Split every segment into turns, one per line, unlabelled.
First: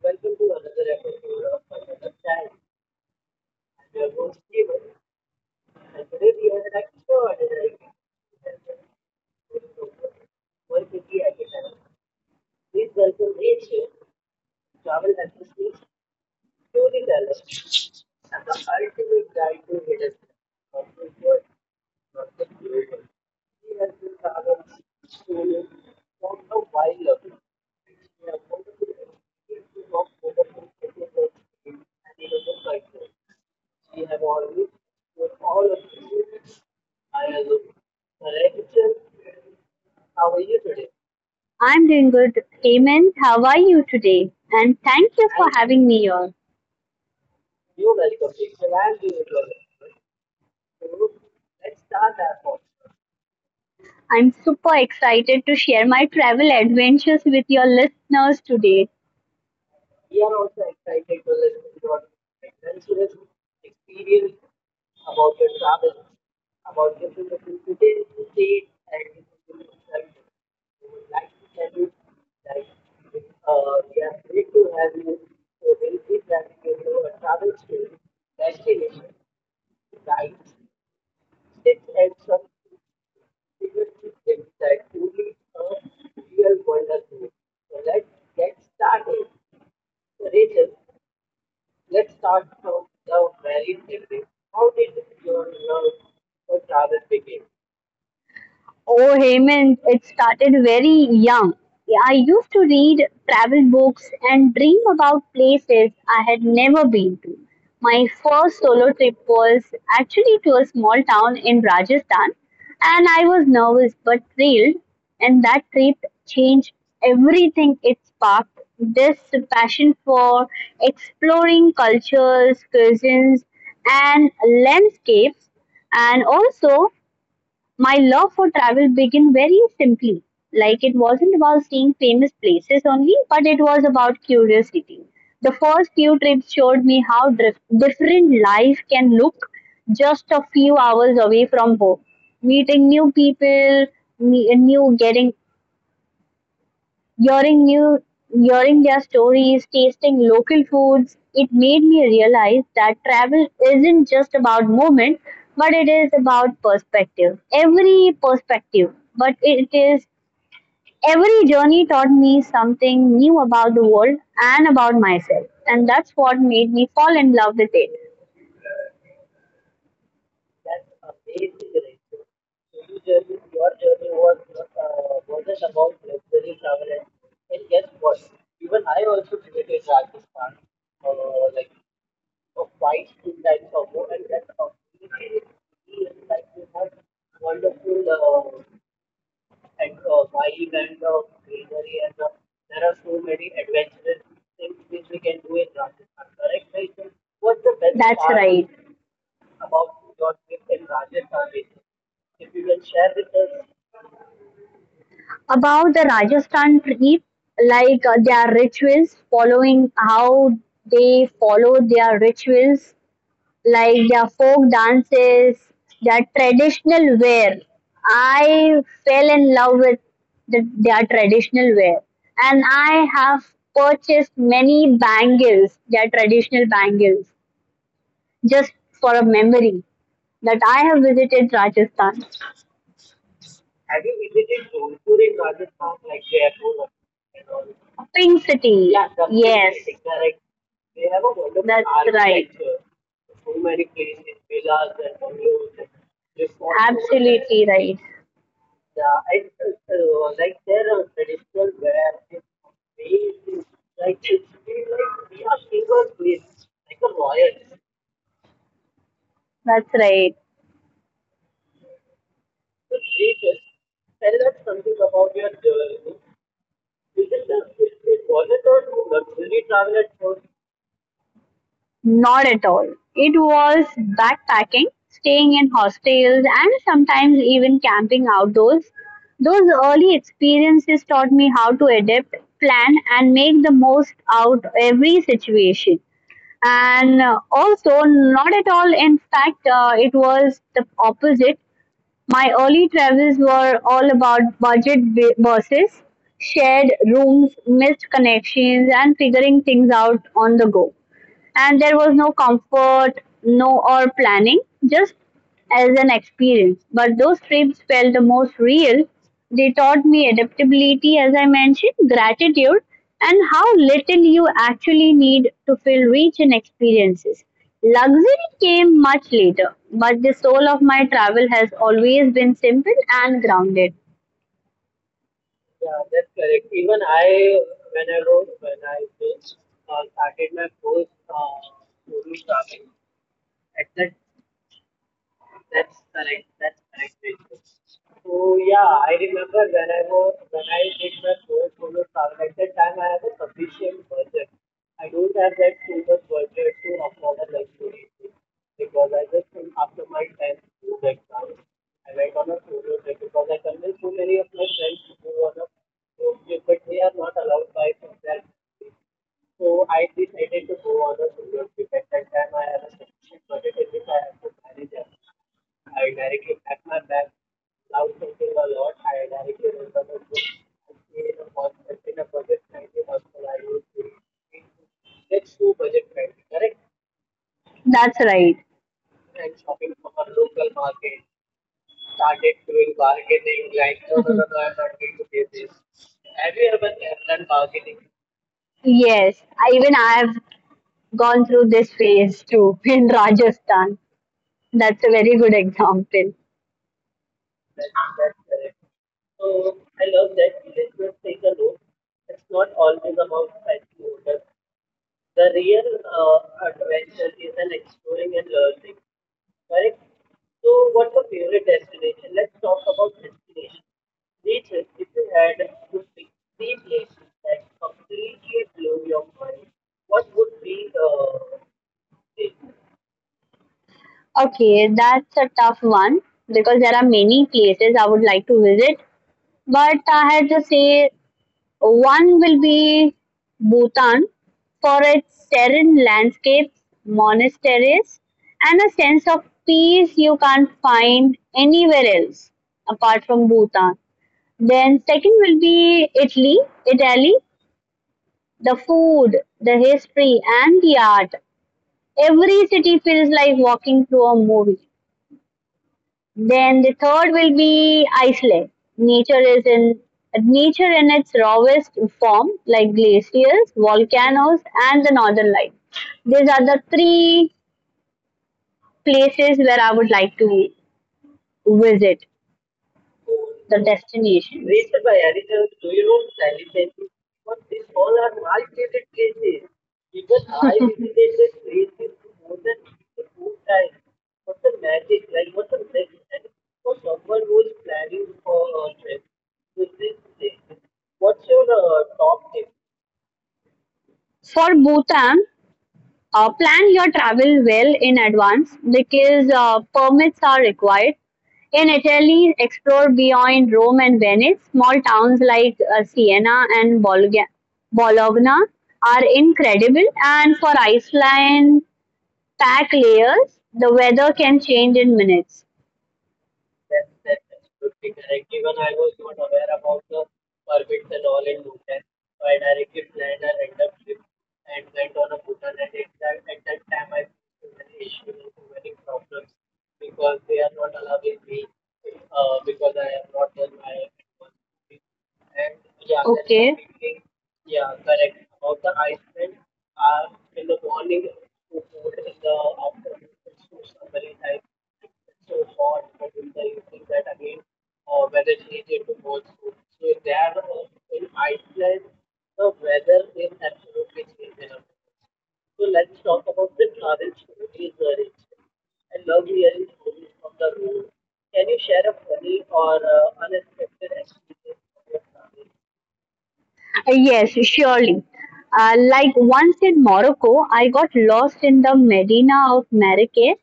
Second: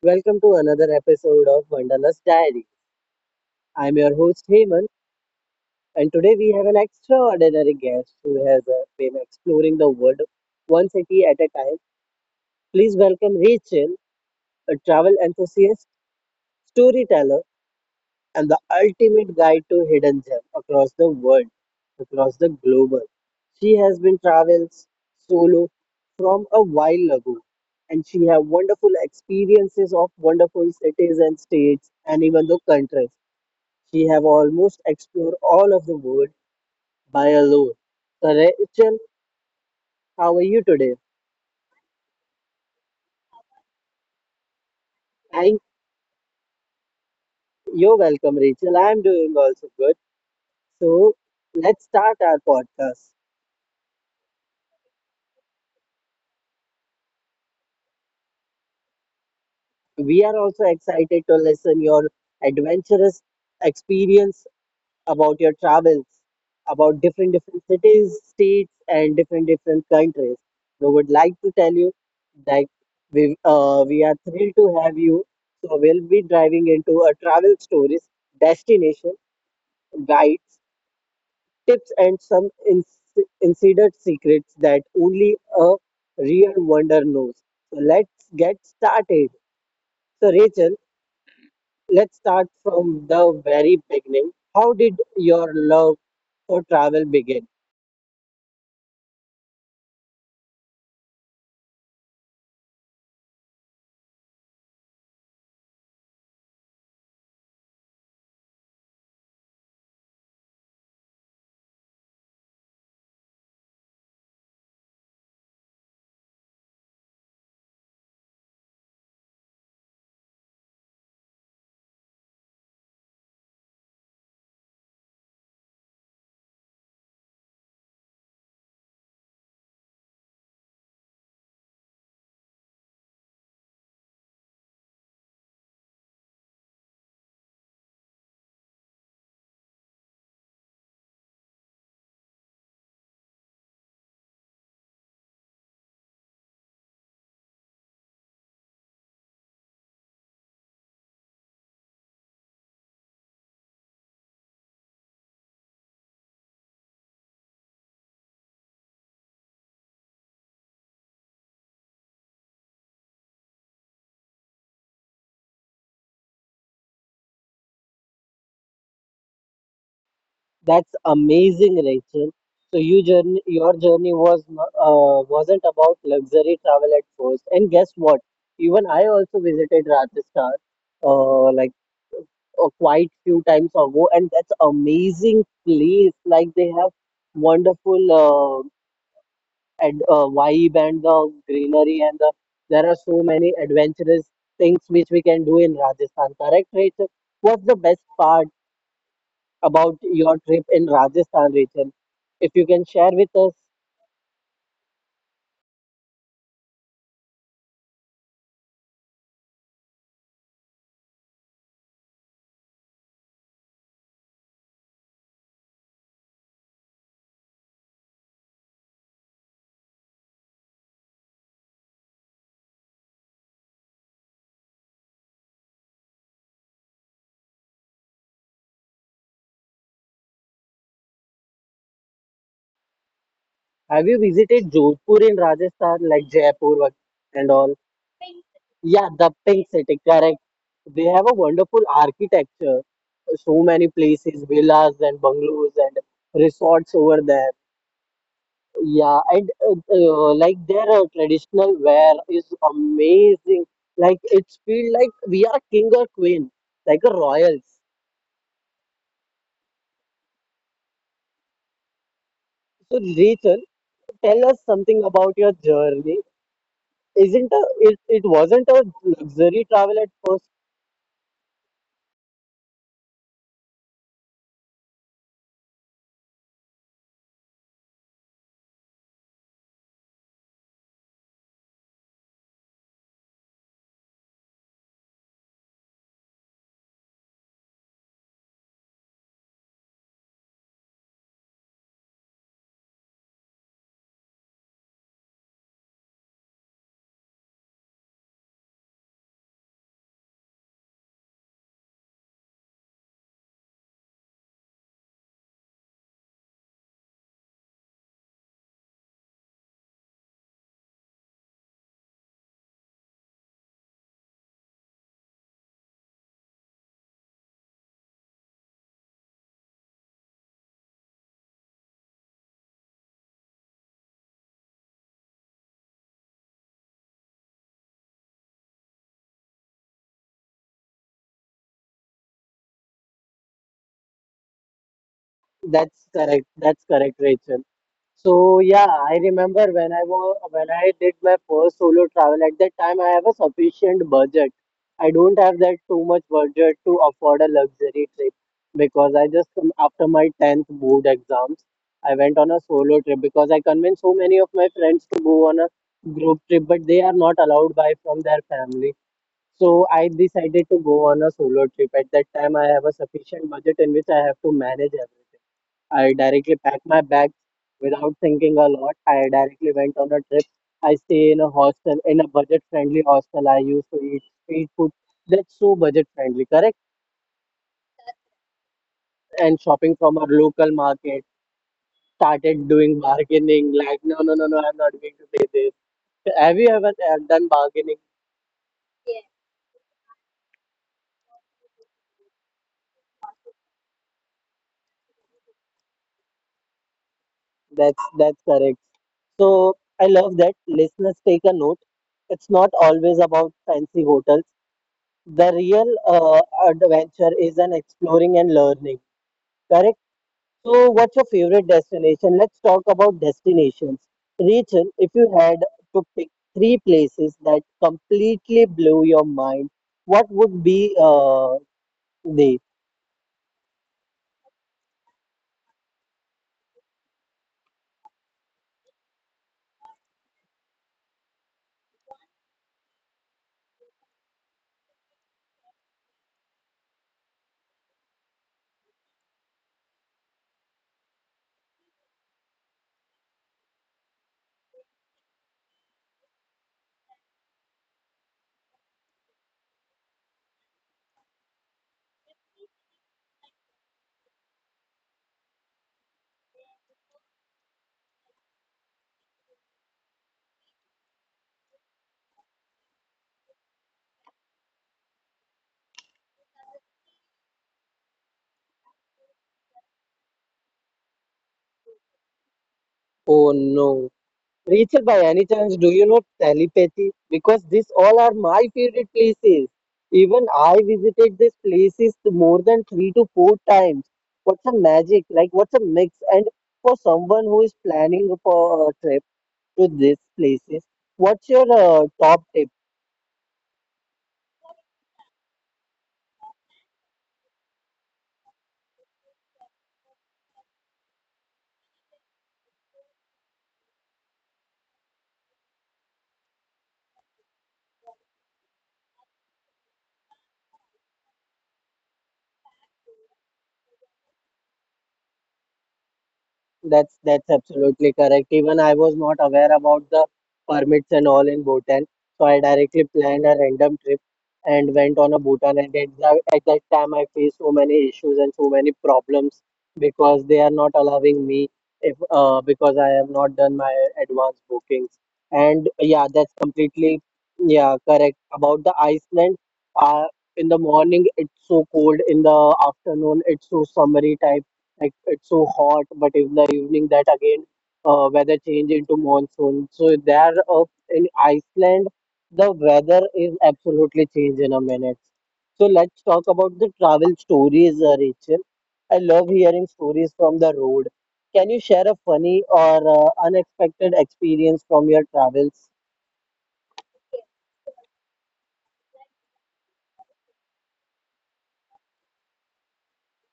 Welcome to another episode of Wanderlust Diary. I'm your host Heyman, and today we have an extraordinary guest who has been exploring the world one city at a time. Please welcome Rachel, a travel enthusiast, storyteller, and the ultimate guide to hidden gem across the world, across the global. She has been travels solo from a while ago, and she have wonderful experiences of wonderful cities and states and even the countries. She have almost explored all of the world by alone. So Rachel, how are you today?
I'm doing good. Amen. How are you today? And thank you for
Thank
having me here.
You're welcome, Rachel. I'm doing also good. So let's start our podcast.
I'm super excited to share my travel adventures with your listeners today.
We are also excited to listen your adventurous experience about your travels, about different different cities, states, and different different countries. We would like to tell you that we are thrilled to have you. So we'll be driving into a travel stories, destination, guides, tips, and some insider secrets that only a real wonder knows. So let's get started. So Rachel, let's start from the very beginning. How did your love for travel begin?
Oh, Hemant, it started very young. I used to read travel books and dream about places I had never been to. My first solo trip was actually to a small town in Rajasthan, and I was nervous but thrilled. And that trip changed everything. It sparked this passion for exploring cultures, cuisines, and landscapes, and also my love for travel began very simply. Like, it wasn't about seeing famous places only, but it was about curiosity. The first few trips showed me how different life can look just a few hours away from home. Meeting new people, me- new getting hearing new hearing their stories, tasting local foods, it made me realize that travel isn't just about movement, but it is about perspective. Every perspective but it is Every journey taught me something new about the world and about myself, and that's what made me fall in love with it.
That's amazing, Rachel. So your journey was wasn't about luxury travel at first. And guess what? Even I also visited Rajasthan, uh, like quite few times ago, and that's amazing place. Like they have wonderful and vibe and the greenery and there are so many adventurous things which we can do in Rajasthan. Correct, Rachel? What's the best
That's
part
right.
about your trip in Rajasthan, Rachel? If you can share with us,
About the Rajasthan trip, like their rituals, following how they follow their rituals, like their folk dances, their traditional wear. I fell in love with their traditional wear, and I have purchased many bangles, their traditional bangles, just for a memory that I have visited Rajasthan.
have you visited Jodhpur in Rajasthan, like and all?
Pink City.
Yeah, the pink city, correct. They have a wonderful architecture. So many places, villas and bungalows and resorts over there.
Right.
Yeah, and like their traditional wear is amazing. Like it's feel like we are king or queen, like a royals.
That's right.
So Rachel, tell us something about your journey. Isn't a, it? It wasn't a luxury travel at first.
Not at all. It was backpacking, staying in hostels, and sometimes even camping outdoors. Those early experiences taught me how to adapt, plan, and make the most out every situation. And also, not at all. In fact, it was the opposite. My early travels were all about budget buses, shared rooms, missed connections, and figuring things out on the go. And there was no comfort, no or planning, just as an experience. But those trips felt the most real. They taught me adaptability, as I mentioned, gratitude, and how little you actually need to feel rich in experiences. Luxury came much later, but the soul of my travel has always been simple and grounded.
That's correct. That's correct, Rachel. So yeah, I remember when I did my first solo travel. At that time, I have a sufficient budget. I don't have that too much budget to afford a luxury trip, because I just after my tenth board exams, I went on a solo trip because I convinced so many of my friends to go on a group trip, but they are not allowed by from their family. So I decided to go on a solo trip. At that time, I have a sufficient budget in which I have to manage everything. I directly packed my bags without thinking a lot. I directly went on a trip. I stay in a hostel, in a budget-friendly hostel. I used to eat street food, that's so budget-friendly, correct?
That's right.
And shopping from our local market. Started doing bargaining. Like, no, no, no, no, I'm not going to pay this. Have you ever done bargaining?
Yes, I, even I have gone through this phase too in Rajasthan. That's a very good example.
That's correct. So I love that. Listeners, take a note. It's not always about fancy hotels. The real adventure is an exploring and learning. Correct? So, what's your favorite destination? Let's talk about destinations. Rachel, if you had to pick three places that completely blew your mind, what would be they?
Okay, that's a tough one, because there are many places I would like to visit, but I had to say one will be Bhutan for its serene landscapes, monasteries, and a sense of peace you can't find anywhere else apart from Bhutan. Then second will be Italy. Italy, the food, the history, and the art. Every city feels like walking through a movie. Then the third will be Iceland. Nature is in nature in its rawest form, like glaciers, volcanoes, and the northern lights. These are the three places where I would like to visit.
Oh
The
no.
destination.
Rachel, by any chance, do you know telepathy? Because these all are my favorite places. Even I visited these places more than three to four times. What's a magic? Like, what's a mix? And for someone who is planning for a trip, to these places. What's your top tip?
For Bhutan, plan your travel well in advance because permits are required. In Italy, explore beyond Rome and Venice. Small towns like Siena and Bologna are incredible. And for Iceland, pack layers. The weather can change in minutes. That's,
That's
that's
that's
right.
absolutely correct. Even I was not aware about the permits and all in Bhutan, so I directly planned a random trip and went on a Bhutan. And at that time, I faced so many issues and so many problems, because they are not allowing me if because I have not done my advance bookings. And yeah, that's completely yeah correct about the Iceland. Uh, in the morning it's so cold, in the afternoon it's so summery type, like it's so hot, but in the evening that again weather change into monsoon. So there, up in Iceland, the weather is absolutely change in a minute. So let's talk about the travel stories, Rachel. I love hearing stories from the road. Can you share a funny or unexpected experience from your travels?
Experience? Yes, surely. Like once in Morocco, I got lost in the Medina of Marrakech.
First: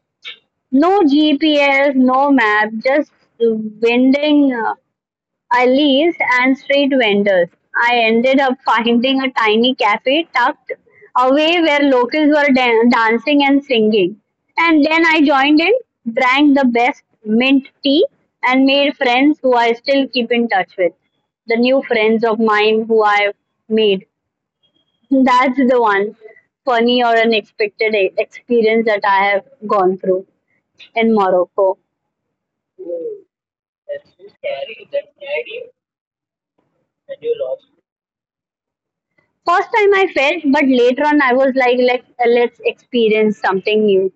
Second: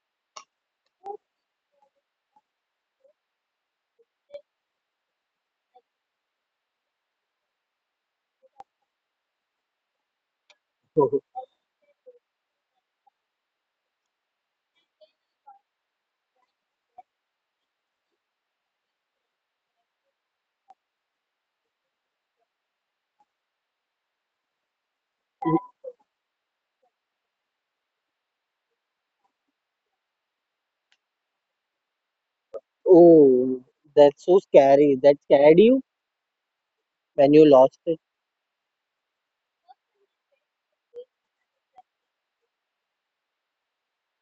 No GPS, no map, just winding alleys and street vendors. I ended up finding a tiny cafe tucked away where locals were dancing and singing. And then I joined in, drank the best mint tea, and made friends who I still keep in touch with. The new friends of mine who I made. That's the one funny or unexpected experience that I have gone through in Morocco.
Oh, that's so scary. That scared you when you lost it.
First time I felt, but later on I was like, let's experience something new.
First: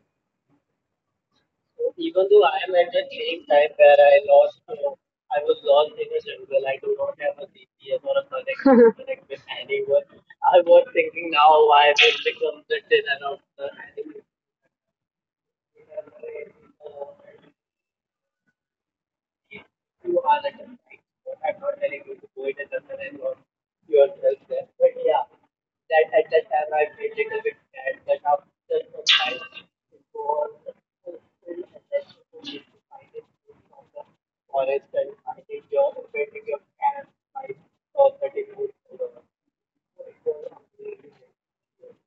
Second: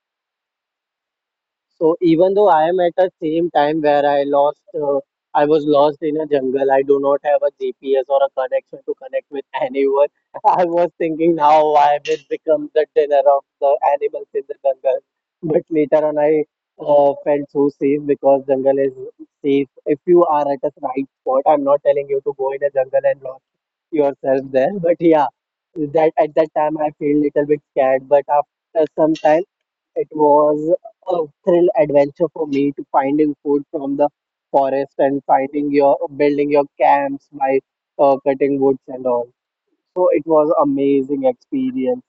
So even though I am at a same time where I lost, I was lost in a jungle. I do not have a GPS or a connection to connect with anyone. I was thinking now I will become the dinner of the animals in the jungle. But later on, I felt so safe because jungle is safe. If you are at a right spot. I'm not telling you to go in a jungle and lost yourself there. But yeah, that at that time I feel little bit scared. But after some time, it was a thrill adventure for me to finding food from the forest and finding your building your camps by cutting woods and all. So it was amazing experience.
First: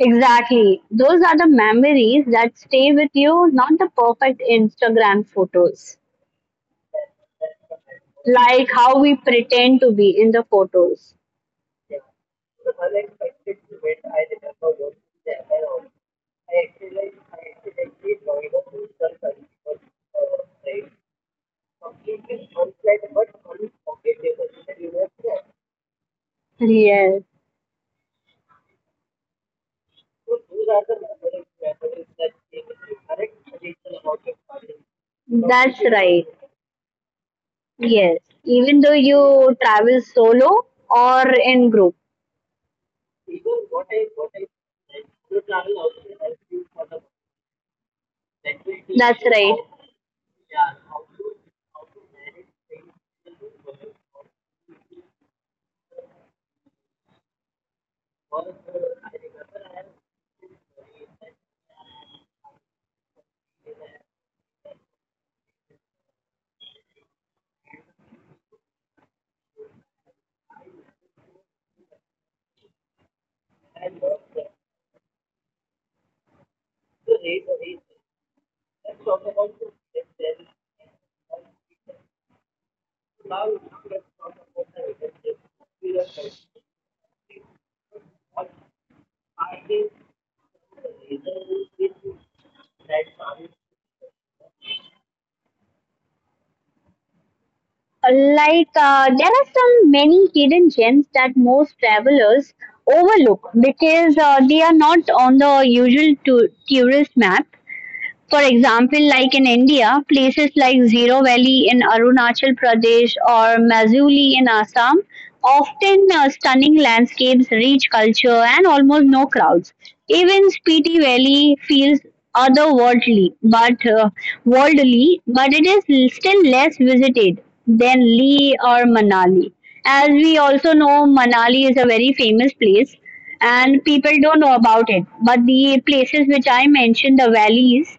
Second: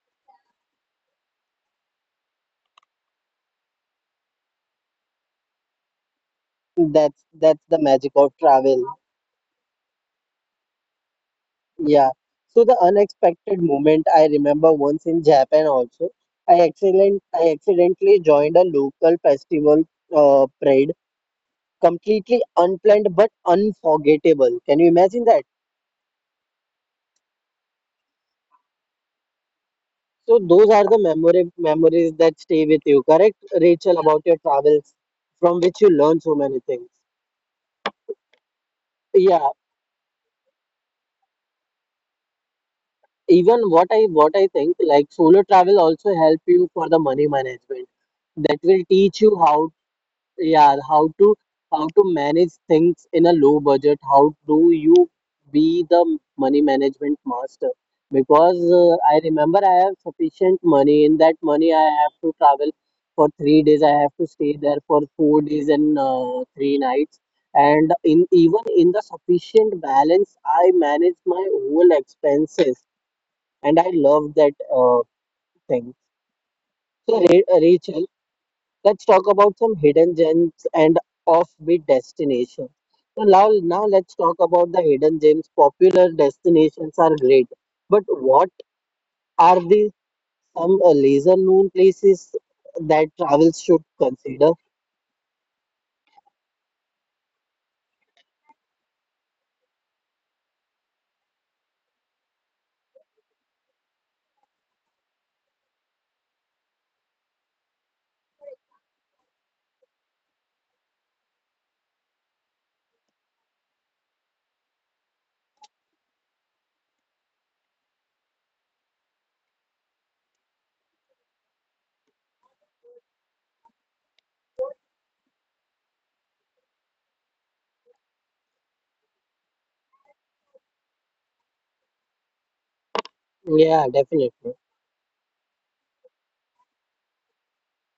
Exactly. Those are the memories that stay with you, not the perfect Instagram photos.
That's the magic of
Like
travel.
how we pretend to be in the photos.
Yeah. So the unexpected moment I remember once in Japan also. I accidentally joined a local festival parade, completely unplanned but unforgettable. Can you imagine that?
Yes,
So those are the memory memories that stay with you, correct, Rachel, about your travels, from
that's
which you learn
right.
so many things.
Yes. Even though
Yeah,
you travel solo or in group.
even what I think, like solo travel also help you for the money management. That will teach
That's
you
right.
how, yeah, how to manage things in a low budget. How do you be the money management master, because I remember I have sufficient money. In that money I have to travel for 3 days, I have to stay there for 4 days and 3 nights, and in even in the sufficient balance I manage my whole expenses. And I love that uh, thing. So Rachel, let's talk about some hidden gems and offbeat destinations. So now let's talk about the hidden gems. Popular destinations are great, but what are the some lesser known places that travel should consider?
Like there are some many hidden gems that most travelers overlook because they are not on the usual tourist map. For example, like in India, places like Zero Valley in Arunachal Pradesh or Mazuli in Assam often stunning landscapes, rich culture, and almost no crowds. Even Spiti Valley feels otherworldly, but it is still less visited than Leh or Manali. As we also know, Manali is a very famous place and
Yeah,
people don't know
definitely.
about it. But the places which I mentioned, the valleys,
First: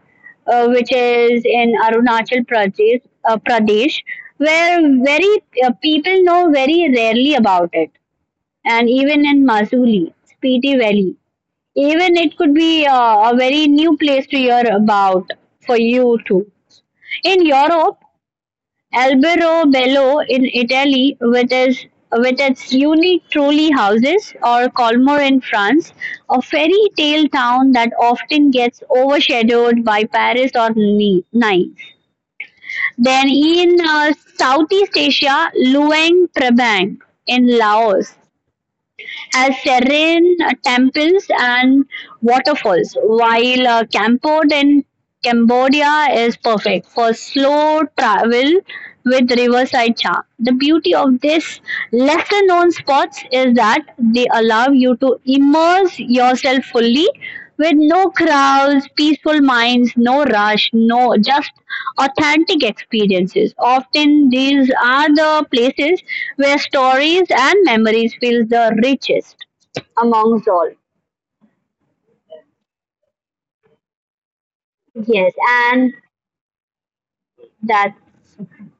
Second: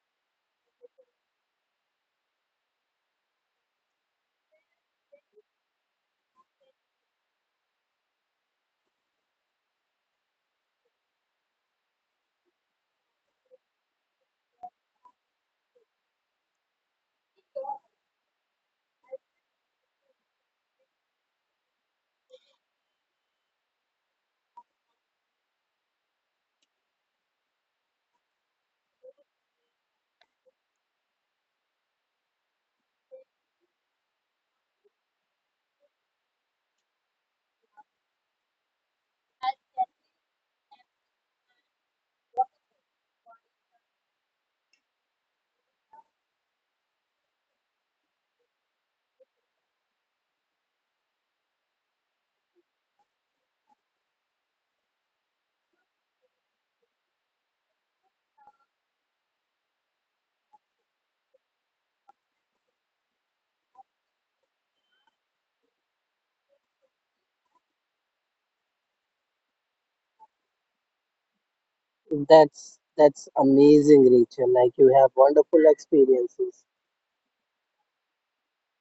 which is in Arunachal Pradesh, where very people know very rarely about it, and even in Masuli, Spiti Valley, even it could be a very new place to hear about for you too. In Europe, Albero Bello in Italy with its unique trolley houses, or Colmar in France, a fairy tale town that often gets overshadowed by Paris or Nice. Then in Southeast Asia, Luang Prabang in Laos as serene temples and waterfalls, while Kampot in Cambodia is perfect for slow travel with riverside charm. The beauty of these lesser known spots is that they allow you to immerse yourself fully, with no crowds, peaceful minds, no rush, no, just authentic experiences. Often these are the places where stories and memories feel the richest amongst all.
That's amazing, Rachel. Like you have
Yes,
wonderful
and
experiences.
that,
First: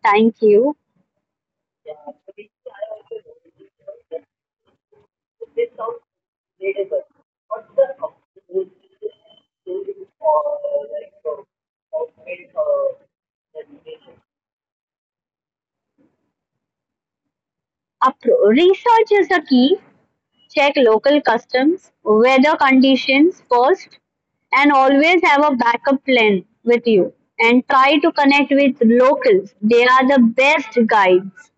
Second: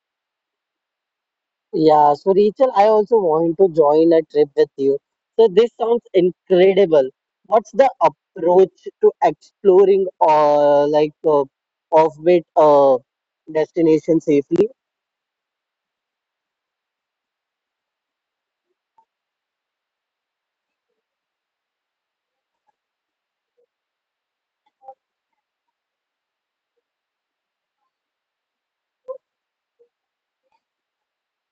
thank you.
Yeah, so Rachel, I also want to join a trip with you. So this sounds incredible. What's the approach to exploring or like off-beat destination safely?
Research is the key. Check local customs, weather conditions first, and always have a backup plan with you. And try to connect with locals, they are the best guides.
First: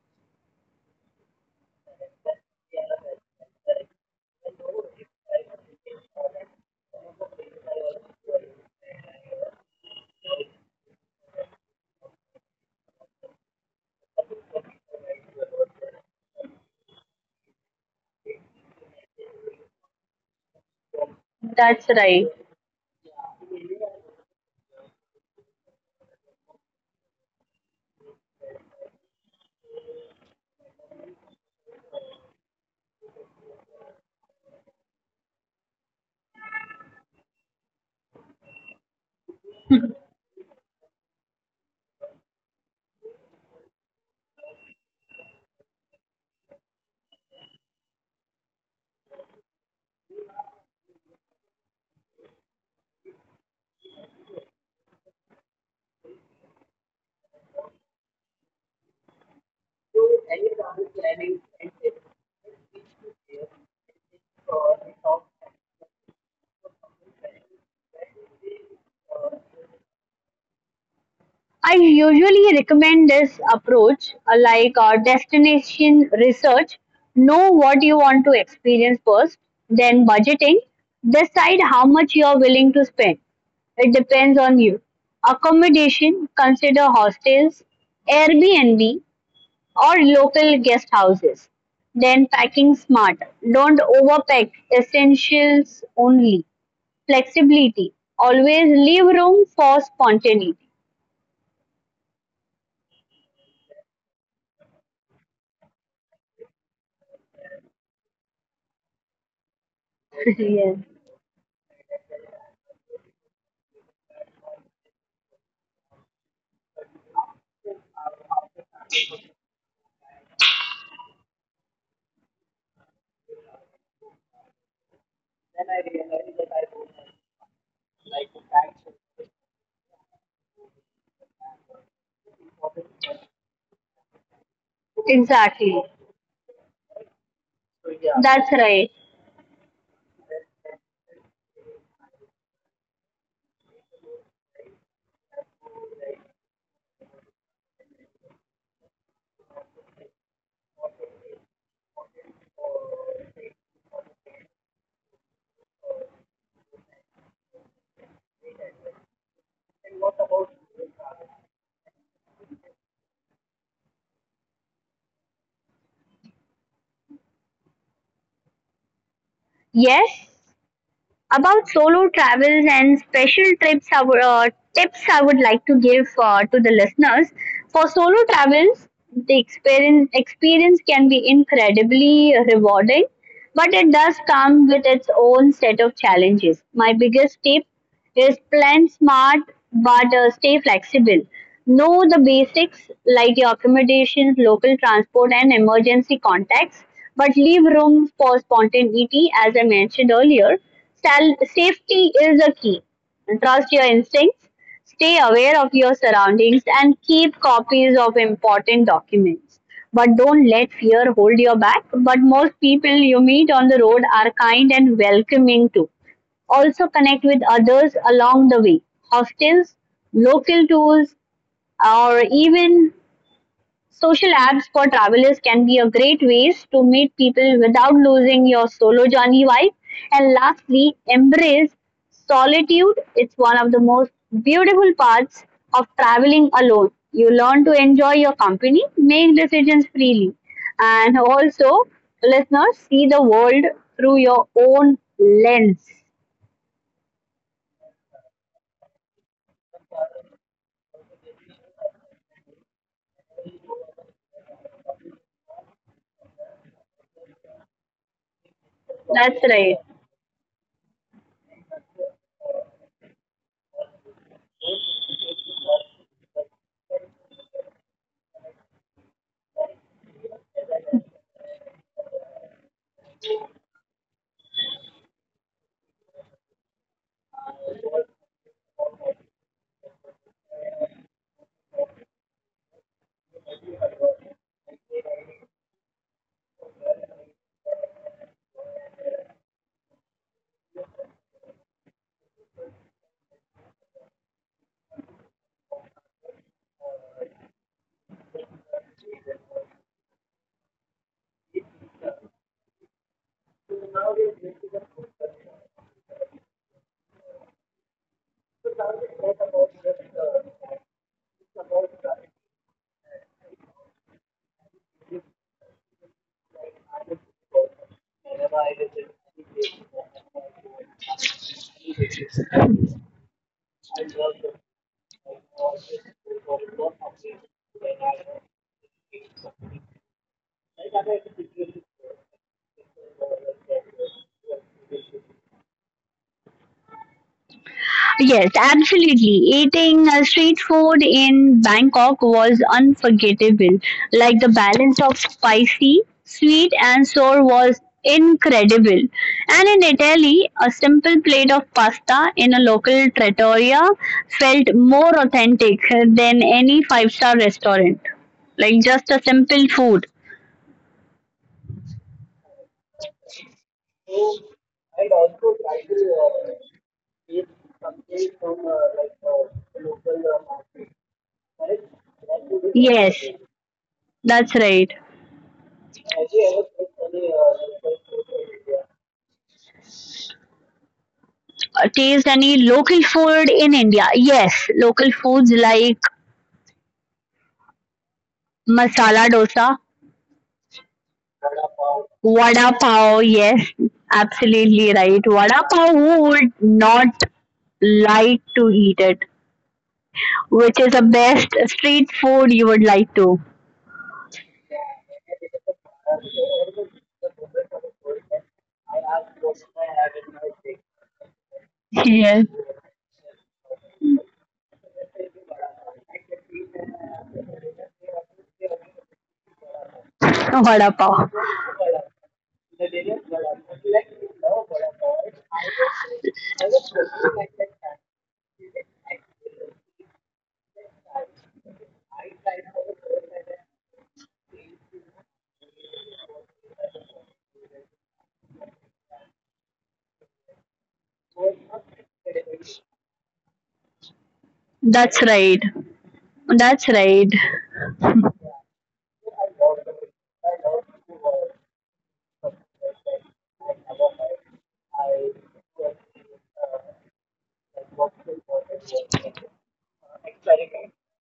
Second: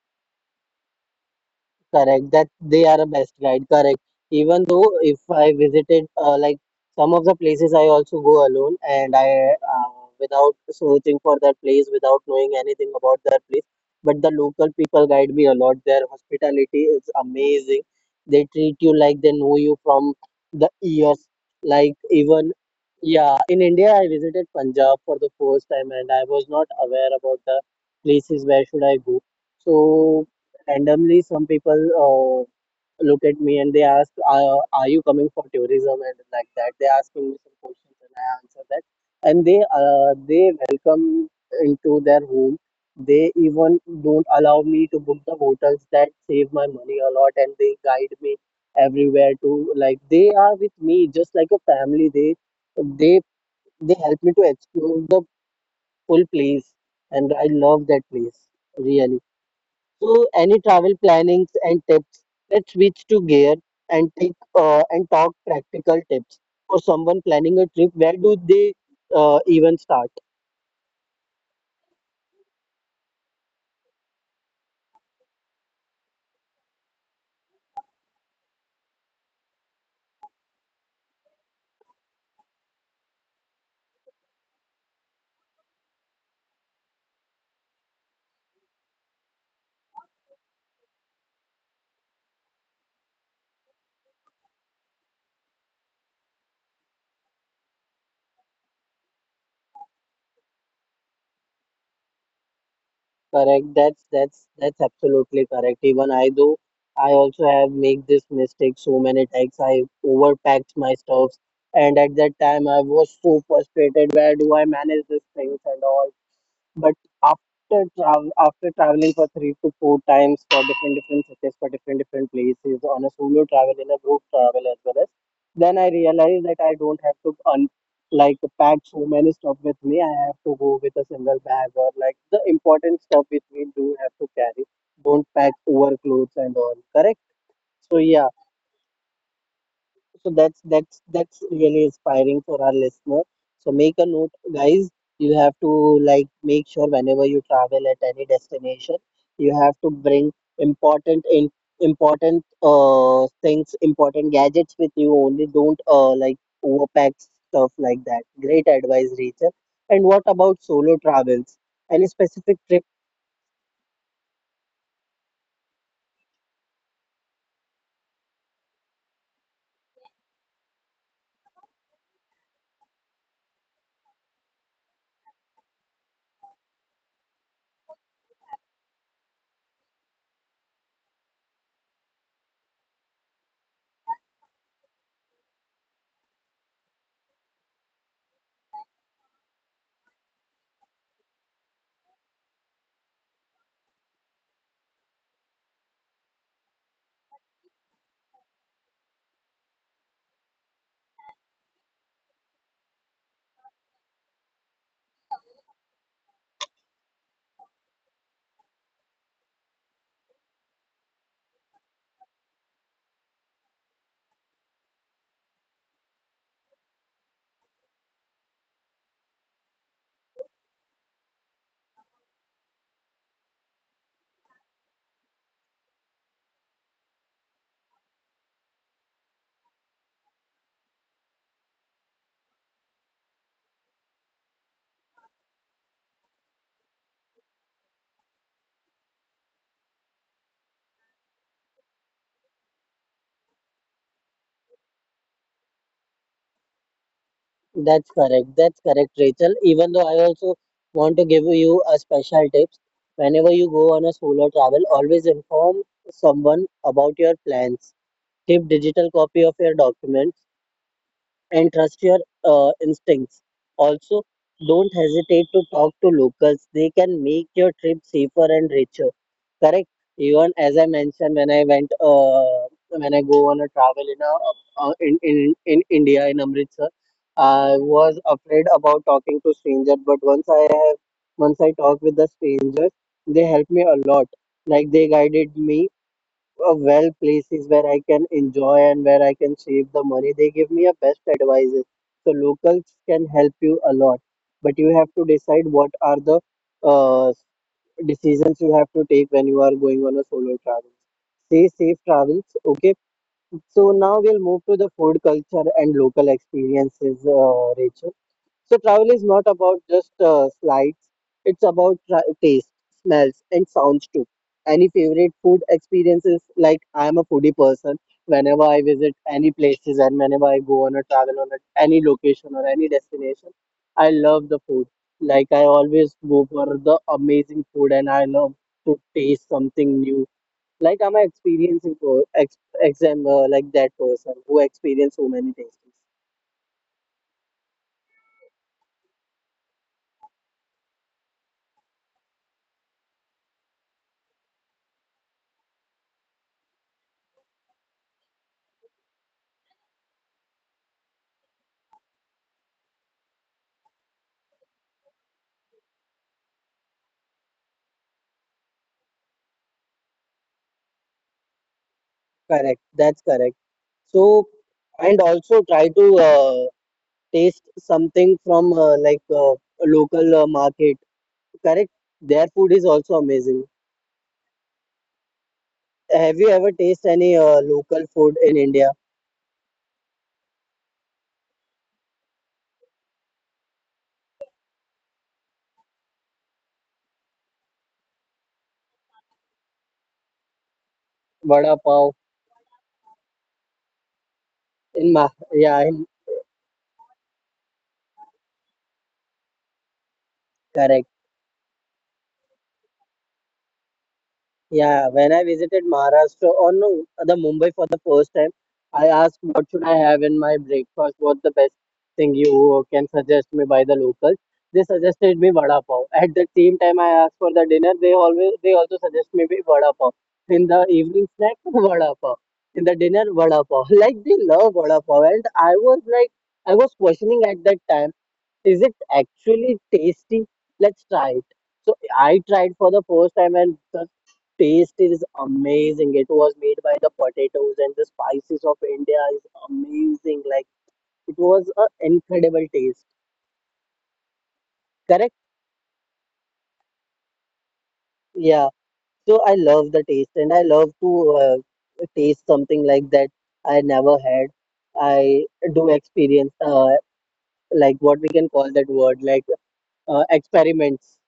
Correct, that they are a best guide, correct. Even though if I visited like some of the places, I also go alone. And I uh, without searching for that place, without knowing anything about that place, but the local people guide me a lot. Their hospitality is amazing. They treat you like they know you from the ears.
That's
Like
right.
even yeah, in India I visited Punjab for the first time and I was not aware about the places where should I go. So randomly some people uh, look at me and they ask, are you coming for tourism, and like that they asking me some questions and I answer that. And they they welcome into their home. They even don't allow me to book the hotels, that save my money a lot, and they guide me everywhere to, like, they are with me just like a family. They they they help me to explore the full place, and I love that place, really. So, any travel plannings and tips? Let's switch to gear and talk practical tips for someone planning a trip. Where do they even start?
I usually recommend this approach, like destination research. Know what you want to experience first, then budgeting. Decide how much you are willing to spend. It depends on you. Accommodation, consider hostels, Airbnb, or local guest houses. Then packing smart. Don't overpack, essentials only. Flexibility. Always leave room for spontaneity.
Correct. That's that's absolutely correct. Even I do. I also have make this mistake so many times. I overpacked
Yes.
my stuffs, and at that time I was so frustrated. Where do I manage these things and all? But after traveling for three to four times for different different cities, for different different places, on a solo travel, in a group travel as well as, then I realized that I don't have to like pack so many stuff with me. I have to go with a single bag or like the important stuff with me. Do have to carry. Don't pack
Exactly.
over clothes and all. Correct. So yeah,
That's right.
so that's that's really inspiring for our listener. So make a note, guys. You have to like make sure whenever you travel at any destination, you have to bring important in important things, important gadgets with you only. Don't like overpack stuff like that. Great advice, Rachel. And what about solo travels? Any specific trip.
Yes, about solo travels and special trips, tips I would like to give to the listeners. For solo travels, the experience can be incredibly rewarding, but it does come with its own set of challenges. My biggest tip: yes, plan smart, but stay flexible. Know the basics like your accommodations, local transport, and emergency contacts, but leave room for spontaneity, as I mentioned earlier. Safety is a key. Trust your instincts, stay aware of your surroundings, and keep copies of important documents. But don't let fear hold you back. But most people you meet on the road are kind and welcoming too. Also, connect with others along the way. Hostels, local tours, or even social apps for travelers can be a great ways to meet people without losing your solo journey vibe. And lastly, embrace solitude. It's one of the most beautiful parts of traveling alone. You learn to enjoy your company, make decisions freely, and also, listeners, see the world through your own lens.
That's correct. That's correct, Rachel. Even though I also want to give you a special tips. Whenever you go on a solo travel, always inform someone about your plans. Keep digital copy
That's
of your
right.
documents and trust your instincts. Also, don't hesitate to talk to locals. They can make your trip safer and richer. Correct. Even as I mentioned, when I go on a travel in India in Amritsar, I was afraid about talking to strangers. But once I have, Once I talked with the strangers, they helped me a lot. Like they guided me well places where I can enjoy and where I can save the money. They give me a best advices. So locals can help you a lot, but you have to decide what are the uh, decisions you have to take when you are going on a solo travel. Say safe travels, okay? So now we'll move to the food culture and local experiences, Rachel. So travel is not about just slides. It's about taste, smells, and sounds too. Any favorite food experiences? Like I am a foodie person. Whenever I visit any places and whenever I go on a travel on a, any location or any destination, I love the food. Like I always go for the amazing food, and I love to taste something new. Like I'm an experiencing per- ex, exam like that person who experience so many tastes.
Yes, absolutely. Eating street food in Bangkok was unforgettable. Like, the balance of spicy, sweet, and sour was incredible. And in Italy, a simple plate of pasta in a local trattoria felt more authentic than any five-star restaurant. Like, just a simple food.
Correct. That's correct. So, and also try to taste something from a local market. Correct? Their food is also
Yes,
amazing.
that's right.
Have you ever tasted any local food in India?
Taste any local food in India? Yes, local foods like masala dosa,
Vada pav
vada pav, yes, absolutely
in Ma
right. Vada
yeah, in,
pav, who would not like to eat it? Which is
correct.
the best street food you would like to?
Yeah, when I visited Maharashtra or no, the Mumbai for the first time, I asked what should I have in my breakfast? What the best thing
Yes,
you can suggest me by the locals? They suggested me vada pav. At the same time, I asked for the dinner. They also suggest me be vada pav. In the
vada
evening
pav.
snack, vada pav. In the dinner, vada pav. Like they love vada pav, and I was like, I was questioning at that time, is it actually tasty? Let's try it. So I tried for the first time and taste is amazing. It was made by the potatoes and the spices of India is amazing. Like it was an incredible taste.
That's
Correct?
right. That's right.
Yeah. So I love the taste and I love to taste something like that I never had. I do experience like what we can call that word like experiments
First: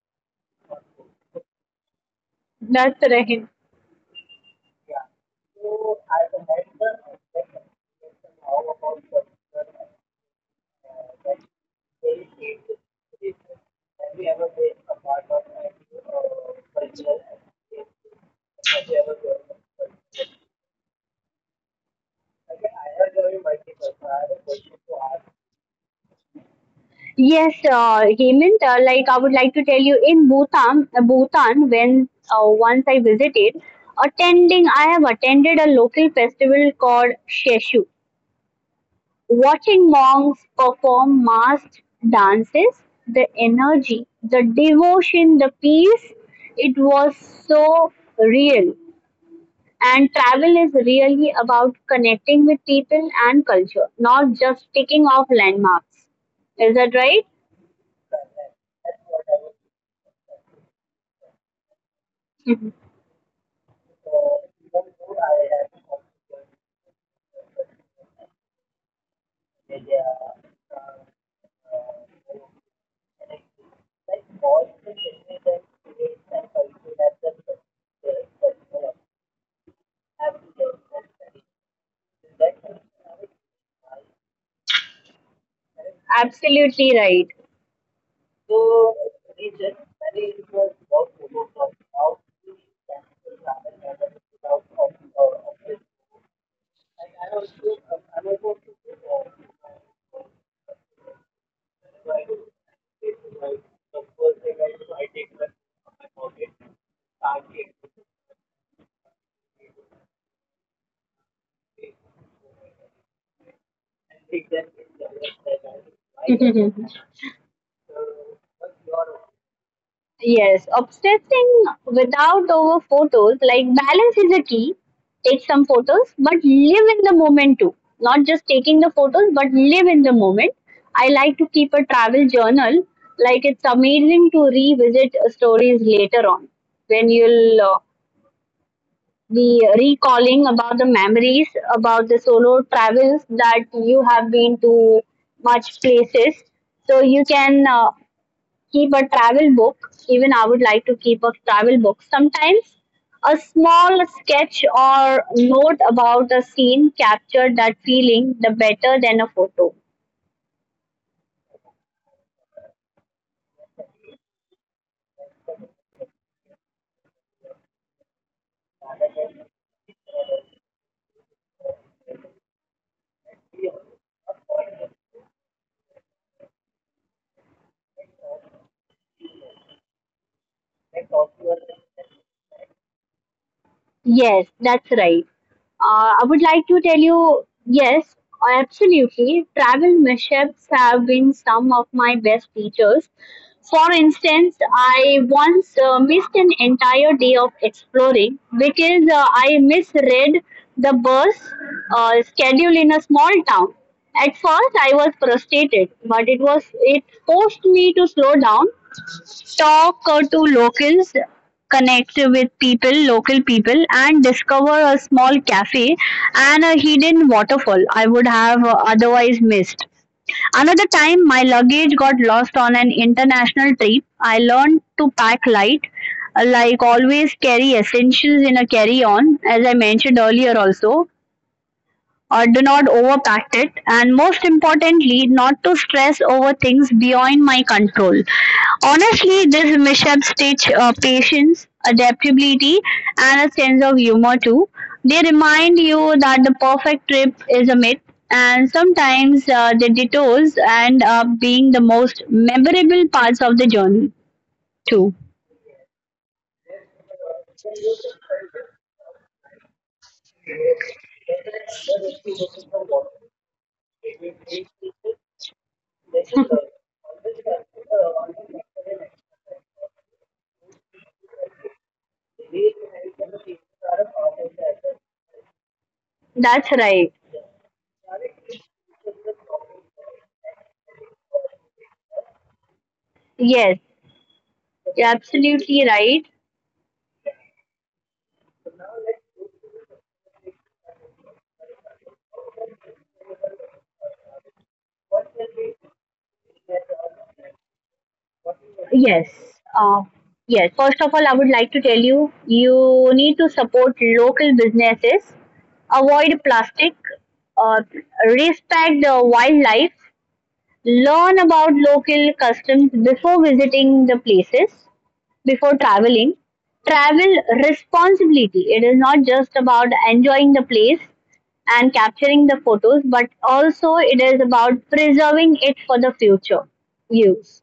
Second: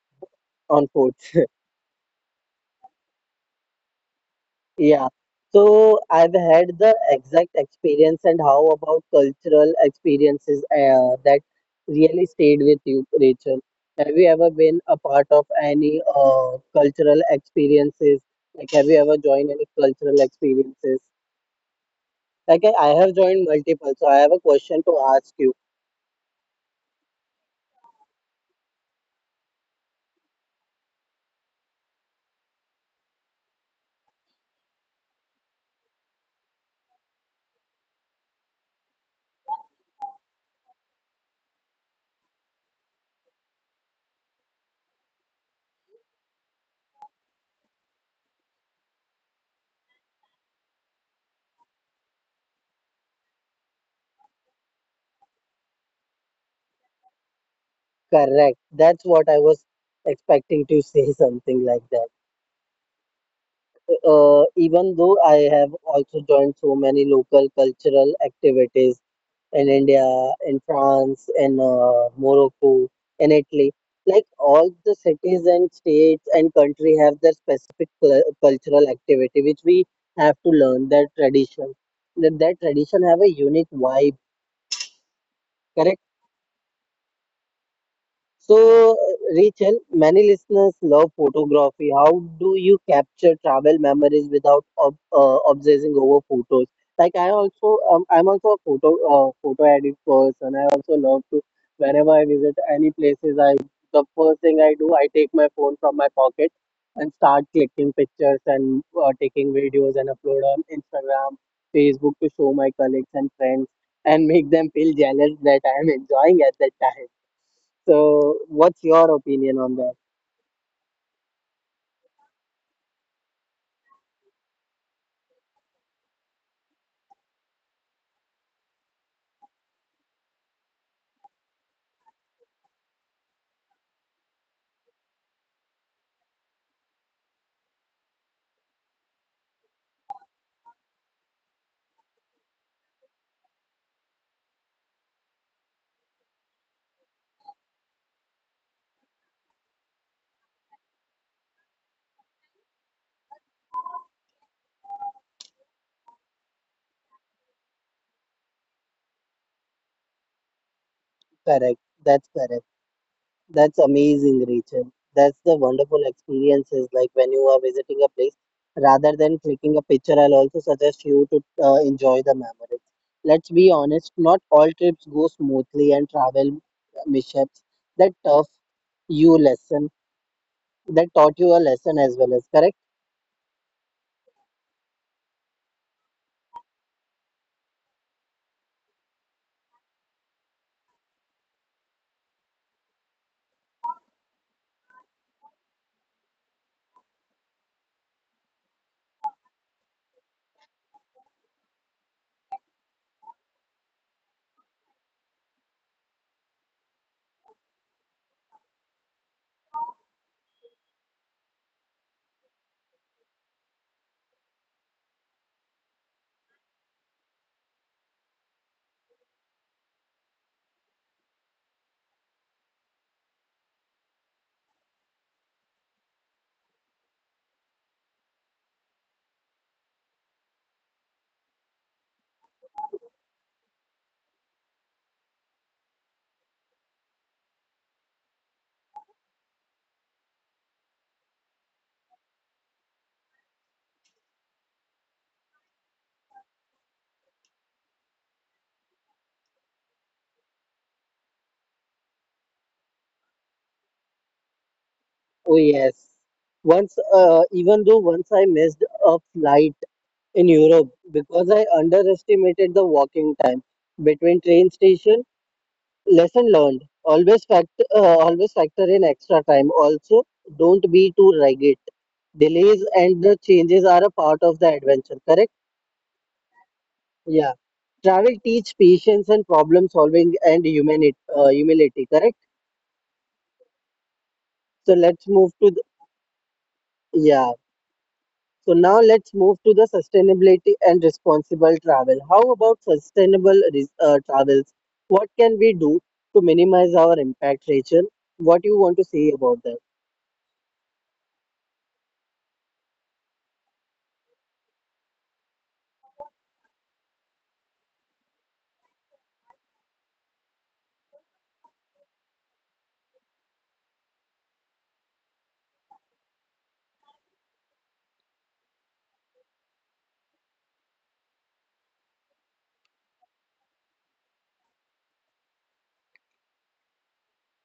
on food.
That's right.
Yeah, so I've had the exact experience, and how about cultural experiences that really stayed with you, Rachel? Have you ever been a part of any cultural experiences? Like, have you ever joined any cultural experiences? Like, I have joined multiple, so I have a question to ask you.
Yes, Hemant, like I would like to tell you in Bhutan, when once I visited, I have attended a local festival called Sheshu. Watching monks perform masked dances, the energy, the devotion, the peace, it was so real. And travel is really about connecting with people and culture, not just ticking off landmarks. Is that right?
Correct. That's what I was expecting to say something like that. Even though I have also joined so many local cultural activities in India, in France, in Morocco, in Italy. Like all the cities and states and country have their specific cultural activity, which we have to learn their tradition. That tradition have a unique vibe, correct?
Absolutely
So, Rachel, many listeners love photography. How do you capture travel memories without ob obsessing over photos? Like I also, I'm also a photo edit person. I also love to, whenever I visit any places, I the first thing I do, I take my phone from my pocket and start clicking pictures and taking videos and upload on Instagram, Facebook to show my colleagues and friends and make
right.
them feel jealous that I am enjoying at that time. So, what's your opinion on that?
Yes, obsessing without over photos, like, balance is a key. Take some photos, but live in the moment too. Not just taking the photos, but live in the moment. I like to keep a travel journal. Like, it's amazing to revisit stories later on, when you'll be recalling about the memories, about the solo travels that you have been to, much places. So you can keep a travel book. Even I would like to keep a travel book. Sometimes a small sketch or note about a scene captured that feeling the better than a photo.
Correct. That's correct. That's amazing, Rachel. That's the wonderful experiences. Like when you are visiting a place, rather than clicking a picture, I'll also suggest you to enjoy the memories. Let's be honest, not all trips go smoothly, and travel mishaps that tough you lesson that taught you a lesson as well as correct.
Yes, that's right. I would like to tell you, yes, absolutely. Travel mishaps have been some of my best teachers. For instance, I once missed an entire day of exploring because I misread the bus schedule in a small town. At first, I was frustrated, but it forced me to slow down, talk to locals, connect with people, local people, and discover a small cafe and a hidden waterfall I would have otherwise missed. Another time, my luggage got lost on an international trip. I learned to pack light, like always carry essentials in a carry on, as I mentioned earlier, also, or do not overpack it, and most importantly not to stress over things beyond my control. Honestly, this mishaps teach patience, adaptability, and a sense of humor too. They remind you that the perfect trip is a myth, and sometimes the detours end up being the most memorable parts of the journey too.
Oh yes. Once, even though Once I missed a flight in Europe because I underestimated the walking time between train station. Lesson learned. Always factor in extra time. Also, don't be too rigid. Delays and the changes are a part of the adventure. Correct?
That's right.
Yeah. Travel teach patience and problem solving and humanity. Humility. Correct.
Yes,
So
you're
let's move to the,
absolutely right.
yeah. So now let's move to the sustainability and responsible travel. How about travels? What can we do to minimize our impact, Rachel? What you want to say
Yes.
about that?
Uh, yes. First of all, I would like to tell you, you need to support local businesses, avoid plastic, uh, respect the wildlife, learn about local customs before visiting the places, before traveling. Travel responsibility. It is not just about enjoying the place and capturing the photos, but also it is about preserving it for the future use.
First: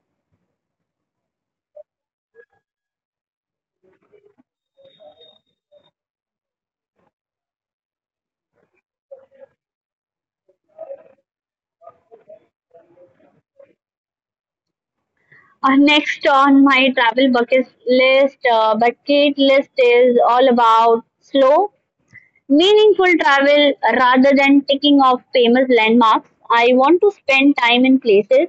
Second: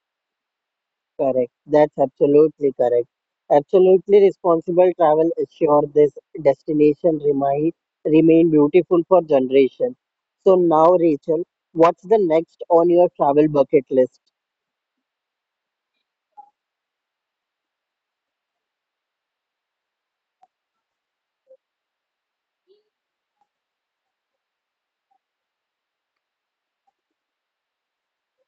Correct. That's absolutely correct. Absolutely responsible travel ensure this destination remain beautiful for generation. So now, Rachel, what's the next on your travel bucket list?
Next on my travel bucket list is all about slow, meaningful travel rather than ticking off famous landmarks. I want to spend time in places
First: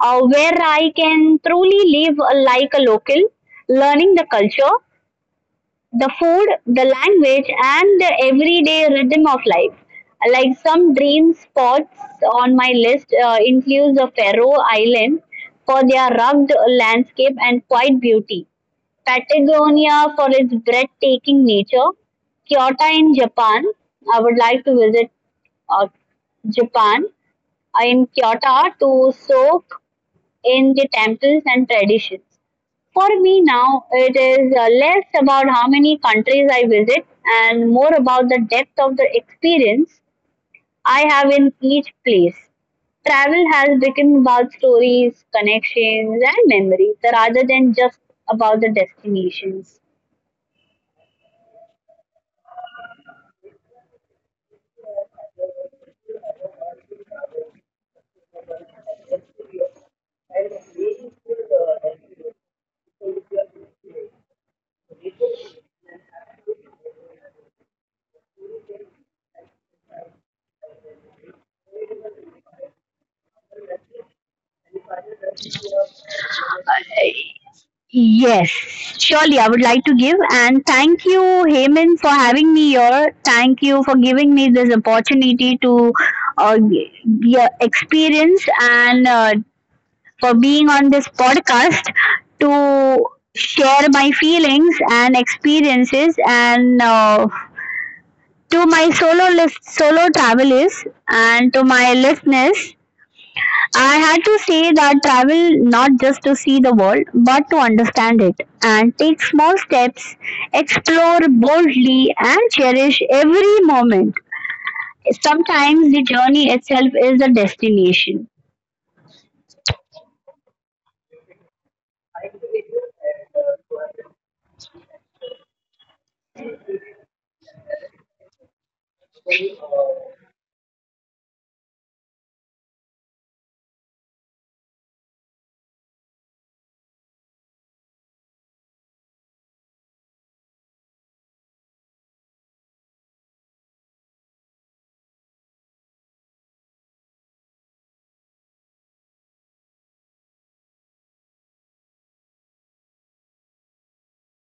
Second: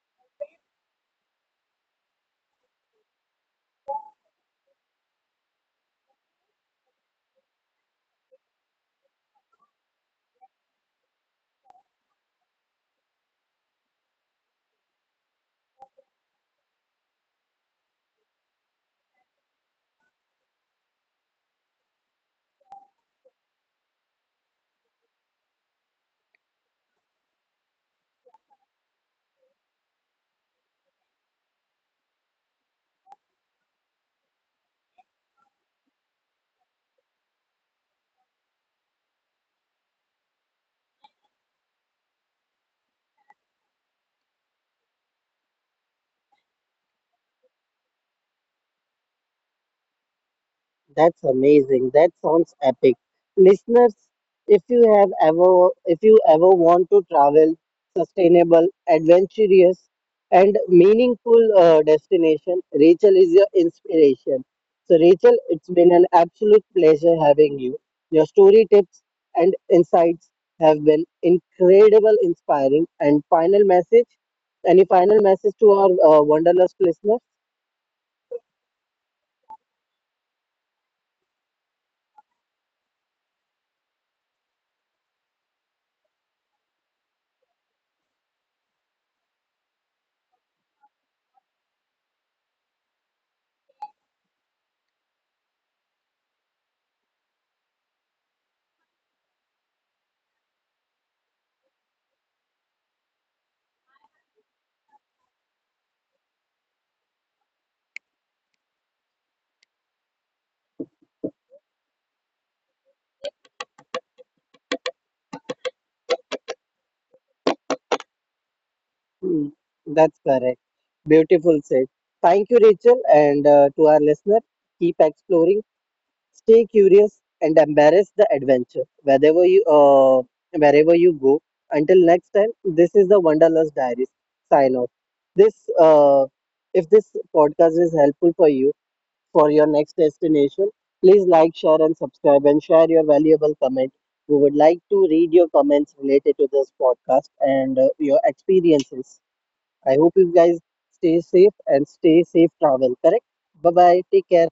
where I can truly live like a local, learning the culture, the food, the language, and the everyday rhythm of life. Like, some dream spots on my list includes the Faroe Islands for their rugged landscape and quiet beauty, Patagonia for its breathtaking nature, Kyoto in Japan. I would like to visit uh, Japan in Kyoto to soak in the temples and traditions. For me now, it is less about how many countries I visit and more about the depth of the experience I have in each place. Travel has become about stories, connections, and memories rather than just about the destinations.
That's amazing. That sounds epic. Listeners, if you have ever if you ever want to travel sustainable, adventurous and meaningful destination, Rachel is your inspiration. So Rachel, it's been an absolute pleasure having you. Your story tips and insights have been incredible, inspiring and final message any final message to our wanderlust listeners?
Yes, surely I would like to give and thank you, Heyman, for having me here. Thank you for giving me this opportunity to uh, y- yeah, experience, and for being on this podcast, to share my feelings and experiences, and to my solo travelers and to my listeners. I had to say that travel, not just to see the world but to understand it, and take small steps, explore boldly, and cherish every moment. Sometimes the journey itself is the destination.
Mm, that's correct. Beautiful said. Thank you, Rachel, and to our listener, keep exploring, stay curious, and embrace the adventure wherever you go. Until next time, this is the Wanderlust Diaries. Sign off. This uh, if this podcast is helpful for you for your next destination, please like, share, and subscribe, and share your valuable comment. We would like to read your comments related to this podcast and your experiences. I hope you guys stay safe and stay safe travel, correct? Bye bye. Take care.